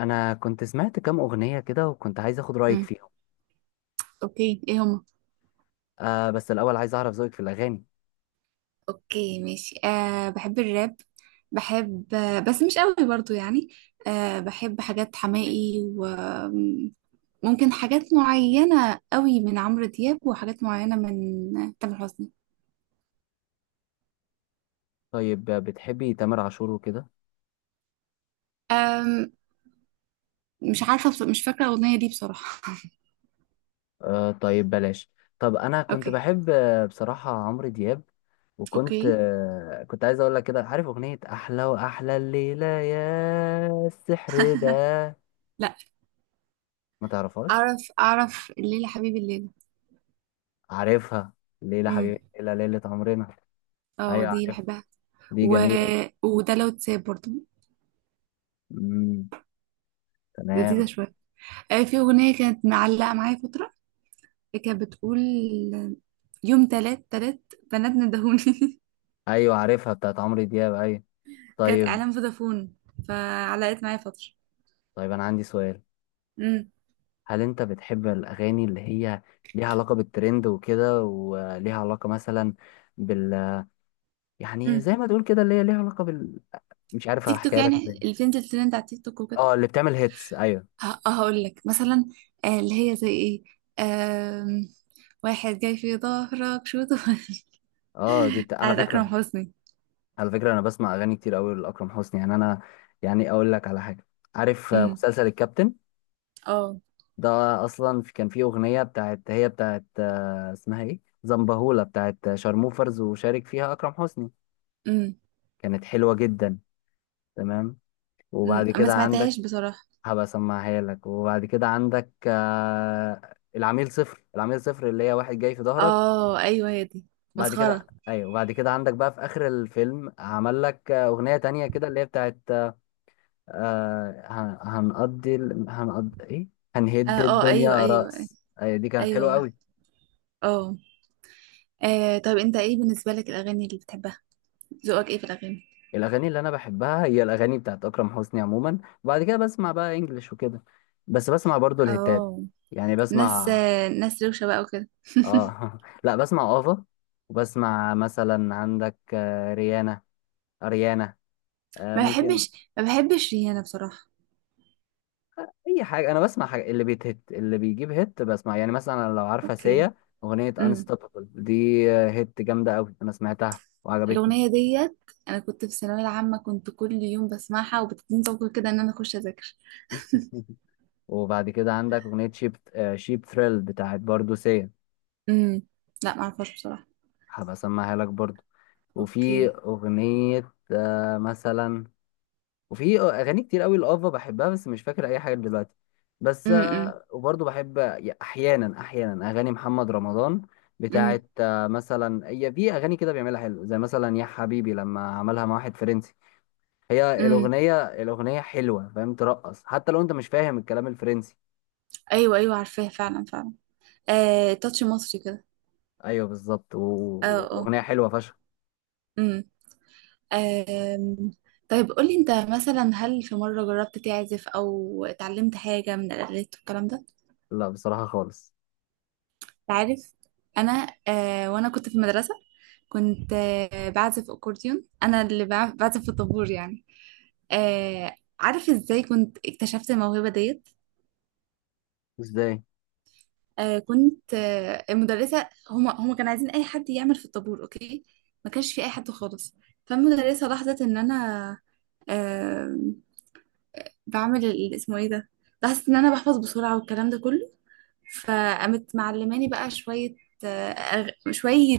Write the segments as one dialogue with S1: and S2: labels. S1: انا كنت سمعت كام اغنيه كده وكنت عايز اخد رايك
S2: امم.
S1: فيهم.
S2: اوكي، ايه هما؟
S1: بس الاول عايز اعرف ذوقك في الاغاني.
S2: اوكي، ماشي. بحب الراب. بحب، بس مش قوي برضو يعني. بحب حاجات حماقي، وممكن حاجات معينة قوي من عمرو دياب، وحاجات معينة من تامر حسني.
S1: طيب بتحبي تامر عاشور وكده؟
S2: أم مش عارفة، مش فاكرة الأغنية دي بصراحة.
S1: آه طيب بلاش. طب انا كنت
S2: اوكي.
S1: بحب بصراحه عمرو دياب، وكنت
S2: اوكي.
S1: آه كنت عايز اقول لك كده، عارف اغنيه احلى واحلى الليله يا السحر ده؟
S2: لا،
S1: ما تعرفهاش؟
S2: أعرف أعرف الليلة حبيبي الليلة.
S1: عارفها. ليلى
S2: امم.
S1: حبيبي ليلى ليله عمرنا.
S2: اه،
S1: ايوه
S2: دي
S1: عارفها.
S2: بحبها.
S1: دي
S2: و...
S1: جميله.
S2: وده لو تساب برضو.
S1: امم.
S2: لذيذة
S1: تمام.
S2: شوية. في أغنية كانت معلقة معايا فترة، كانت بتقول، يوم تلات تلات بنات ندهوني.
S1: ايوه عارفها بتاعت عمرو دياب، ايوه.
S2: كانت
S1: طيب.
S2: اعلان فودافون. فعلقت معايا فتره.
S1: طيب انا عندي سؤال.
S2: امم.
S1: هل انت بتحب الاغاني اللي هي ليها علاقة بالترند وكده، وليها علاقة مثلا بال، يعني
S2: امم.
S1: زي ما تقول كده اللي هي ليها علاقة بال، مش عارف
S2: تيك توك،
S1: احكيها لك ازاي.
S2: يعني اللي بتنزل ترند على تيك توك وكده.
S1: اه اللي بتعمل هيتس، ايوه.
S2: هقول لك مثلا، اللي هي زي ايه؟ آم، واحد جاي في ظهرك شو طول.
S1: اه دي بتاع على
S2: بتاعت اكرم
S1: فكرة.
S2: حسني.
S1: على فكرة انا بسمع اغاني كتير قوي لاكرم حسني، يعني انا يعني اقول لك على حاجة. عارف
S2: امم.
S1: مسلسل الكابتن
S2: اه.
S1: ده؟ اصلا كان فيه اغنية بتاعت اسمها ايه، زنبهولة، بتاعت شارموفرز وشارك فيها اكرم حسني.
S2: امم.
S1: كانت حلوة جدا. تمام.
S2: امم،
S1: وبعد
S2: ما
S1: كده عندك،
S2: سمعتهاش بصراحه.
S1: هبقى اسمعها لك. وبعد كده عندك العميل صفر. العميل صفر اللي هي واحد جاي في ظهرك.
S2: اه، ايوه هي دي.
S1: بعد كده
S2: مسخره.
S1: ايوه. وبعد كده عندك بقى في اخر الفيلم، عمل لك اغنية تانية كده اللي هي بتاعت هنقضي ايه،
S2: اه.
S1: هنهد
S2: آه، ايوه
S1: الدنيا
S2: ايوه.
S1: رأس. أيوة دي كانت حلوة
S2: ايوه.
S1: قوي.
S2: اه. طب انت ايه بالنسبه لك الاغاني اللي بتحبها؟ ذوقك ايه في الاغاني؟
S1: الاغاني اللي انا بحبها هي الاغاني بتاعت اكرم حسني عموما. وبعد كده بسمع بقى انجلش وكده، بس بسمع برضو الهتات.
S2: اه.
S1: يعني
S2: ناس
S1: بسمع،
S2: ناس روشه بقى وكده.
S1: اه. لا بسمع افا. وبسمع مثلا عندك ريانا، اريانا،
S2: ما
S1: ممكن
S2: بحبش، ما بحبش ريانة بصراحه.
S1: اي حاجه. انا بسمع حاجة اللي بيتهت، اللي بيجيب هيت، بسمع يعني مثلا لو عارفه
S2: اوكي.
S1: سيا، اغنيه
S2: امم.
S1: انستوبابل دي هيت جامده قوي، انا سمعتها وعجبتني.
S2: الاغنيه ديت، انا كنت في الثانويه العامه، كنت كل يوم بسمعها وبتديني طاقه كده ان انا اخش اذاكر.
S1: وبعد كده عندك اغنيه شيب ثريل بتاعت برضو سيا.
S2: امم. لا، ما اعرفهاش بصراحه.
S1: هبقى اسمعها لك برضو. وفي
S2: اوكي.
S1: اغنيه مثلا، وفي اغاني كتير قوي لافا بحبها، بس مش فاكر اي حاجه دلوقتي. بس
S2: امم.
S1: وبرضه بحب احيانا احيانا اغاني محمد رمضان،
S2: امم.
S1: بتاعت مثلا. هي في اغاني كده بيعملها حلو، زي مثلا يا حبيبي لما عملها مع واحد فرنسي. هي
S2: امم.
S1: الاغنيه حلوه، فاهم، ترقص حتى لو انت مش فاهم الكلام الفرنسي.
S2: ايوه ايوه، عارفاها فعلا فعلا. آه، تاتش مصري كده.
S1: ايوه بالظبط،
S2: اه اه.
S1: والاغنيه حلوه فشخ.
S2: امم. آم، طيب، قولي، انت مثلا هل في مره جربت تعزف او اتعلمت حاجه من الالات والكلام ده؟
S1: لا بصراحه خالص.
S2: تعرف؟ انا وانا كنت في المدرسه، كنت بعزف اكورديون، انا اللي بعزف في الطابور يعني. آه. عارف ازاي كنت اكتشفت الموهبه ديت؟
S1: ازاي؟
S2: كنت المدرسه هما كانوا عايزين اي حد يعمل في الطابور، اوكي. ما كانش في اي حد خالص. فالمدرسه لاحظت ان انا آه بعمل اسمه ايه ده، لاحظت ان انا بحفظ بسرعه والكلام ده كله. فقامت معلماني بقى شوية، آه، شوية،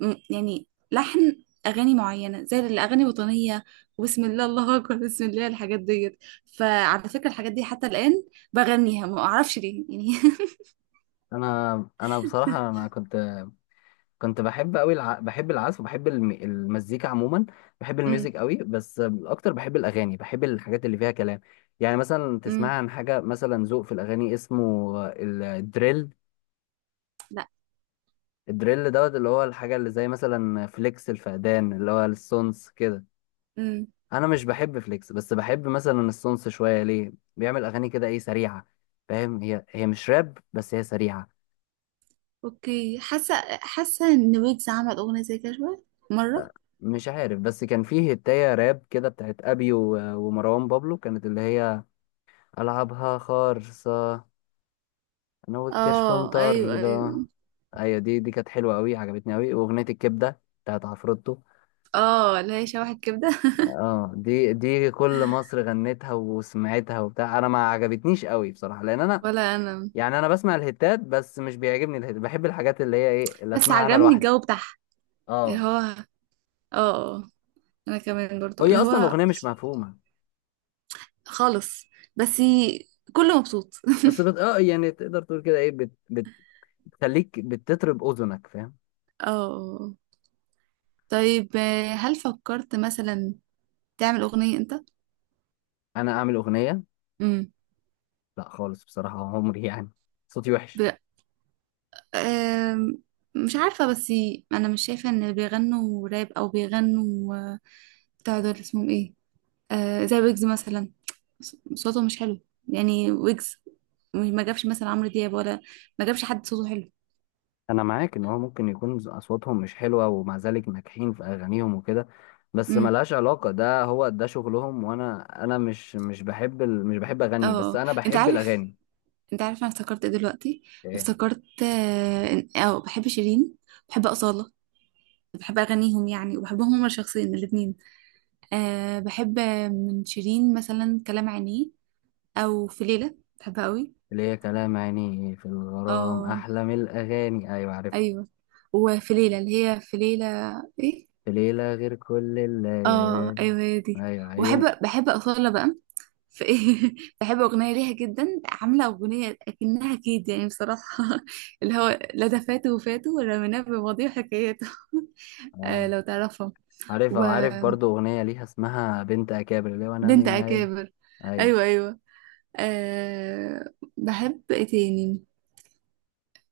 S2: يعني لحن اغاني معينه زي الاغاني الوطنيه، وبسم الله، الله اكبر، بسم الله، الحاجات ديت. فعلى فكره، الحاجات دي حتى الان بغنيها، ما اعرفش ليه يعني.
S1: انا بصراحه انا كنت بحب قوي بحب العزف، وبحب المزيكا عموما. بحب
S2: امم.
S1: الميوزك قوي، بس اكتر بحب الاغاني، بحب الحاجات اللي فيها كلام. يعني مثلا تسمع
S2: امم.
S1: عن حاجه مثلا، ذوق في الاغاني اسمه الدريل.
S2: لا.
S1: الدريل دوت، اللي هو الحاجه اللي زي مثلا فليكس الفقدان، اللي هو السونس كده.
S2: امم.
S1: انا مش بحب فليكس، بس بحب مثلا السونس شويه، ليه بيعمل اغاني كده ايه، سريعه. فاهم، هي مش راب بس هي سريعه.
S2: اوكي، حاسه ان ويجز عمل اغنيه زي كده شويه. مره.
S1: مش عارف، بس كان فيه هتايه راب كده بتاعت ابي و... ومروان بابلو، كانت اللي هي ألعبها خالصة، أنا والكشف
S2: اه، ايوه
S1: مطر ده.
S2: ايوه.
S1: أيوة دي كانت حلوة أوي، عجبتني أوي، وأغنية الكبدة بتاعت عفروتو.
S2: اه، اللي هي شبح الكبده.
S1: اه دي كل مصر غنتها وسمعتها وبتاع. أنا ما عجبتنيش أوي بصراحة، لأن أنا
S2: ولا انا.
S1: يعني أنا بسمع الهيتات بس مش بيعجبني الهيت، بحب الحاجات اللي هي إيه اللي
S2: بس
S1: أسمعها أنا
S2: عجبني
S1: لوحدي.
S2: الجو بتاعها، اللي هو،
S1: اه
S2: اه، آه، انا كمان برضو،
S1: هي
S2: اللي
S1: أصلا
S2: هو،
S1: الأغنية مش مفهومة.
S2: خالص. بس كله مبسوط.
S1: بس بت... اه يعني تقدر تقول كده إيه، بتخليك بتطرب أذنك، فاهم.
S2: اه. آه. طيب، هل فكرت مثلا تعمل أغنية أنت؟
S1: أنا أعمل أغنية؟
S2: امم.
S1: لا خالص بصراحة، عمري يعني، صوتي وحش.
S2: ب... آم، مش عارفة، بس أنا مش شايفة إن اللي بيغنوا راب أو بيغنوا، بتاع دول اسمهم إيه؟ زي ويجز مثلا، صوته مش حلو، يعني ويجز ما جابش مثلا عمرو دياب، ولا ما جابش حد صوته حلو.
S1: انا معاك ان هو ممكن يكون اصواتهم مش حلوه، ومع ذلك ناجحين في اغانيهم وكده، بس
S2: امم.
S1: ملهاش علاقه، ده هو ده شغلهم. وانا مش بحب
S2: اه.
S1: اغني، بس
S2: آه.
S1: انا
S2: انت
S1: بحب
S2: عارف
S1: الاغاني.
S2: انت عارف انا افتكرت ايه دلوقتي؟
S1: ايه؟
S2: افتكرت، بحب شيرين، بحب أصالة، بحب اغانيهم يعني، وبحبهم هما شخصيا الاتنين. بحب من شيرين مثلا كلام عينيه، او في ليلة بحبها قوي.
S1: ليه كلام عيني في الغرام
S2: اه،
S1: احلى من الاغاني. ايوه عارف.
S2: ايوه. وفي ليلة اللي هي في ليلة، ايه؟
S1: في ليله غير كل
S2: اه،
S1: الليالي.
S2: ايوه هي دي.
S1: ايوه،
S2: وبحب
S1: عيون.
S2: بحب أصالة بقى. في ايه؟ بحب أغنية ليها جدا، عاملة أغنية أكنها كيد يعني بصراحة. اللي هو لا ده فاته وفاته ولا مناه بماضيه وحكاياته. آه،
S1: اه
S2: لو تعرفها.
S1: عارفها، وعارف
S2: وبنت
S1: برضو اغنيه ليها اسمها بنت اكابر، اللي هو انا مين عيل.
S2: أكابر.
S1: ايوه.
S2: أيوه أيوه. آه، بحب ايه تاني؟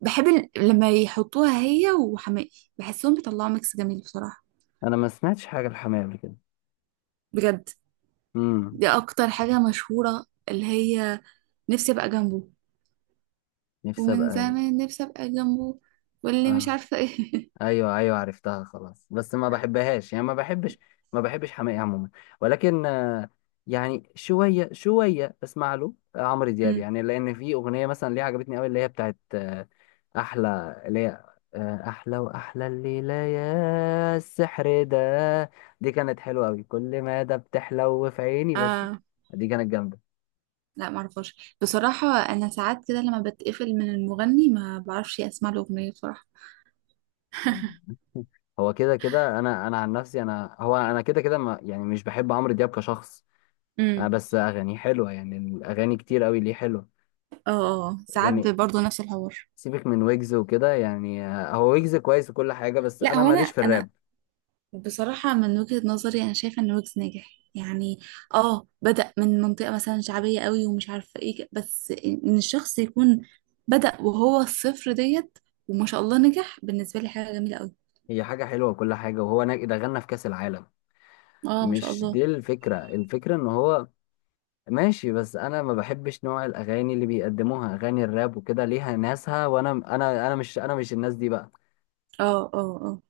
S2: بحب لما يحطوها هي وحماقي بحسهم بيطلعوا ميكس جميل بصراحة.
S1: انا ما سمعتش حاجه الحماية قبل كده.
S2: بجد.
S1: امم.
S2: دي اكتر حاجة مشهورة، اللي هي نفسي ابقى جنبه،
S1: نفسي
S2: ومن
S1: ابقى.
S2: زمان نفسي ابقى جنبه، واللي مش
S1: آه.
S2: عارفة ايه.
S1: ايوه ايوه عرفتها، خلاص، بس ما بحبهاش، يعني ما بحبش، ما بحبش حماقي عموما. ولكن يعني شويه شويه اسمع له عمرو دياب،
S2: أمم.
S1: يعني لان في اغنيه مثلا ليه عجبتني قوي، اللي هي بتاعت احلى اللي هي احلى واحلى الليله يا السحر ده. دي كانت حلوه قوي، كل ما ده بتحلو في عيني بس.
S2: اه.
S1: دي كانت جامده.
S2: لا، معرفهاش بصراحة. انا ساعات كده لما بتقفل من المغني، ما بعرفش اسمع له اغنية بصراحة.
S1: هو كده كده، انا عن نفسي، انا كده كده، ما يعني مش بحب عمرو دياب كشخص. آه
S2: امم.
S1: بس اغاني حلوه، يعني الاغاني كتير قوي ليه حلوه.
S2: اه. ساعات
S1: يعني
S2: برضه نفس الحوار.
S1: سيبك من ويجز وكده، يعني هو ويجز كويس وكل حاجه، بس
S2: لا،
S1: انا
S2: هو انا
S1: ماليش في
S2: انا
S1: الراب.
S2: بصراحة من وجهة نظري، أنا شايفة إن ويجز ناجح يعني. اه، بدأ من منطقة مثلا شعبية قوي ومش عارفة ايه، بس إن الشخص يكون بدأ وهو الصفر ديت، وما شاء الله نجح. بالنسبة لي حاجة جميلة قوي.
S1: هي حاجه حلوه وكل حاجه، وهو ده غنى في كاس العالم.
S2: اه، ما شاء
S1: مش
S2: الله.
S1: دي الفكره، الفكره ان هو ماشي، بس انا ما بحبش نوع الاغاني اللي بيقدموها، اغاني الراب وكده ليها ناسها، وانا انا مش الناس دي بقى.
S2: اه اه اه.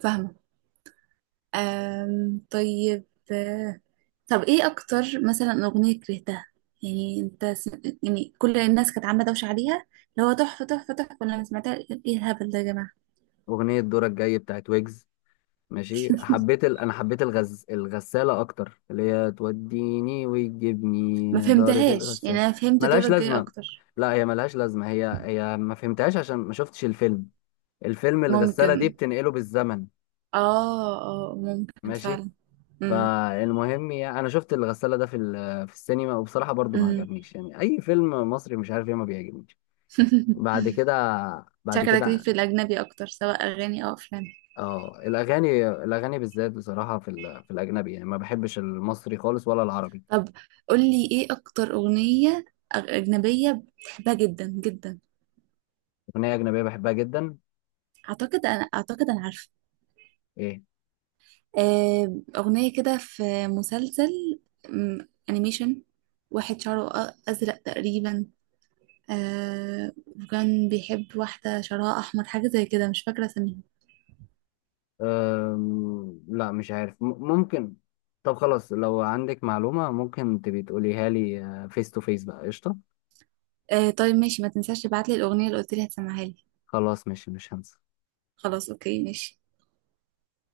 S2: فاهمة. طيب، آه، طب ايه أكتر مثلا أغنية كرهتها؟ يعني انت يعني كل الناس كانت عاملة دوشة عليها، اللي هو تحفة تحفة تحفة، لما سمعتها ايه الهبل ده يا جماعة؟
S1: اغنيه دورك جاي بتاعت ويجز، ماشي. حبيت انا حبيت الغساله اكتر، اللي هي توديني
S2: ما
S1: وتجيبني دارة
S2: فهمتهاش يعني،
S1: الغسالة.
S2: انا فهمت
S1: ملهاش
S2: دورك جاي
S1: لازمه.
S2: اكتر.
S1: لا هي ملهاش لازمه، هي ما فهمتهاش عشان ما شفتش الفيلم. الفيلم الغساله دي
S2: ممكن.
S1: بتنقله بالزمن،
S2: اه اه، ممكن
S1: ماشي.
S2: فعلا. امم.
S1: فالمهم يعني انا شفت الغساله ده في السينما، وبصراحه برضو ما
S2: امم.
S1: عجبنيش. يعني اي فيلم مصري مش عارف ايه ما بيعجبنيش. بعد كده بعد
S2: شكلك ليك
S1: كده
S2: في الاجنبي اكتر، سواء اغاني او افلام.
S1: اه الاغاني بالذات بصراحه في الاجنبي، يعني ما بحبش المصري خالص ولا العربي.
S2: طب، قولي ايه اكتر اغنية اجنبية بتحبها جدا جدا؟
S1: أغنية أجنبية بحبها جدا.
S2: اعتقد انا عارفة.
S1: إيه؟
S2: اغنية كده في مسلسل، انيميشن، واحد شعره ازرق تقريبا، وكان بيحب واحدة شعرها أحمر حاجة زي كده، مش فاكرة اسمها.
S1: لا مش عارف ممكن. طب خلاص لو عندك معلومة ممكن تبي تقوليها لي فيس تو فيس بقى، قشطة.
S2: آه، طيب ماشي، ما تنساش تبعت لي الأغنية اللي قلت لي هتسمعها لي.
S1: خلاص ماشي مش هنسى.
S2: خلاص، أوكي، ماشي.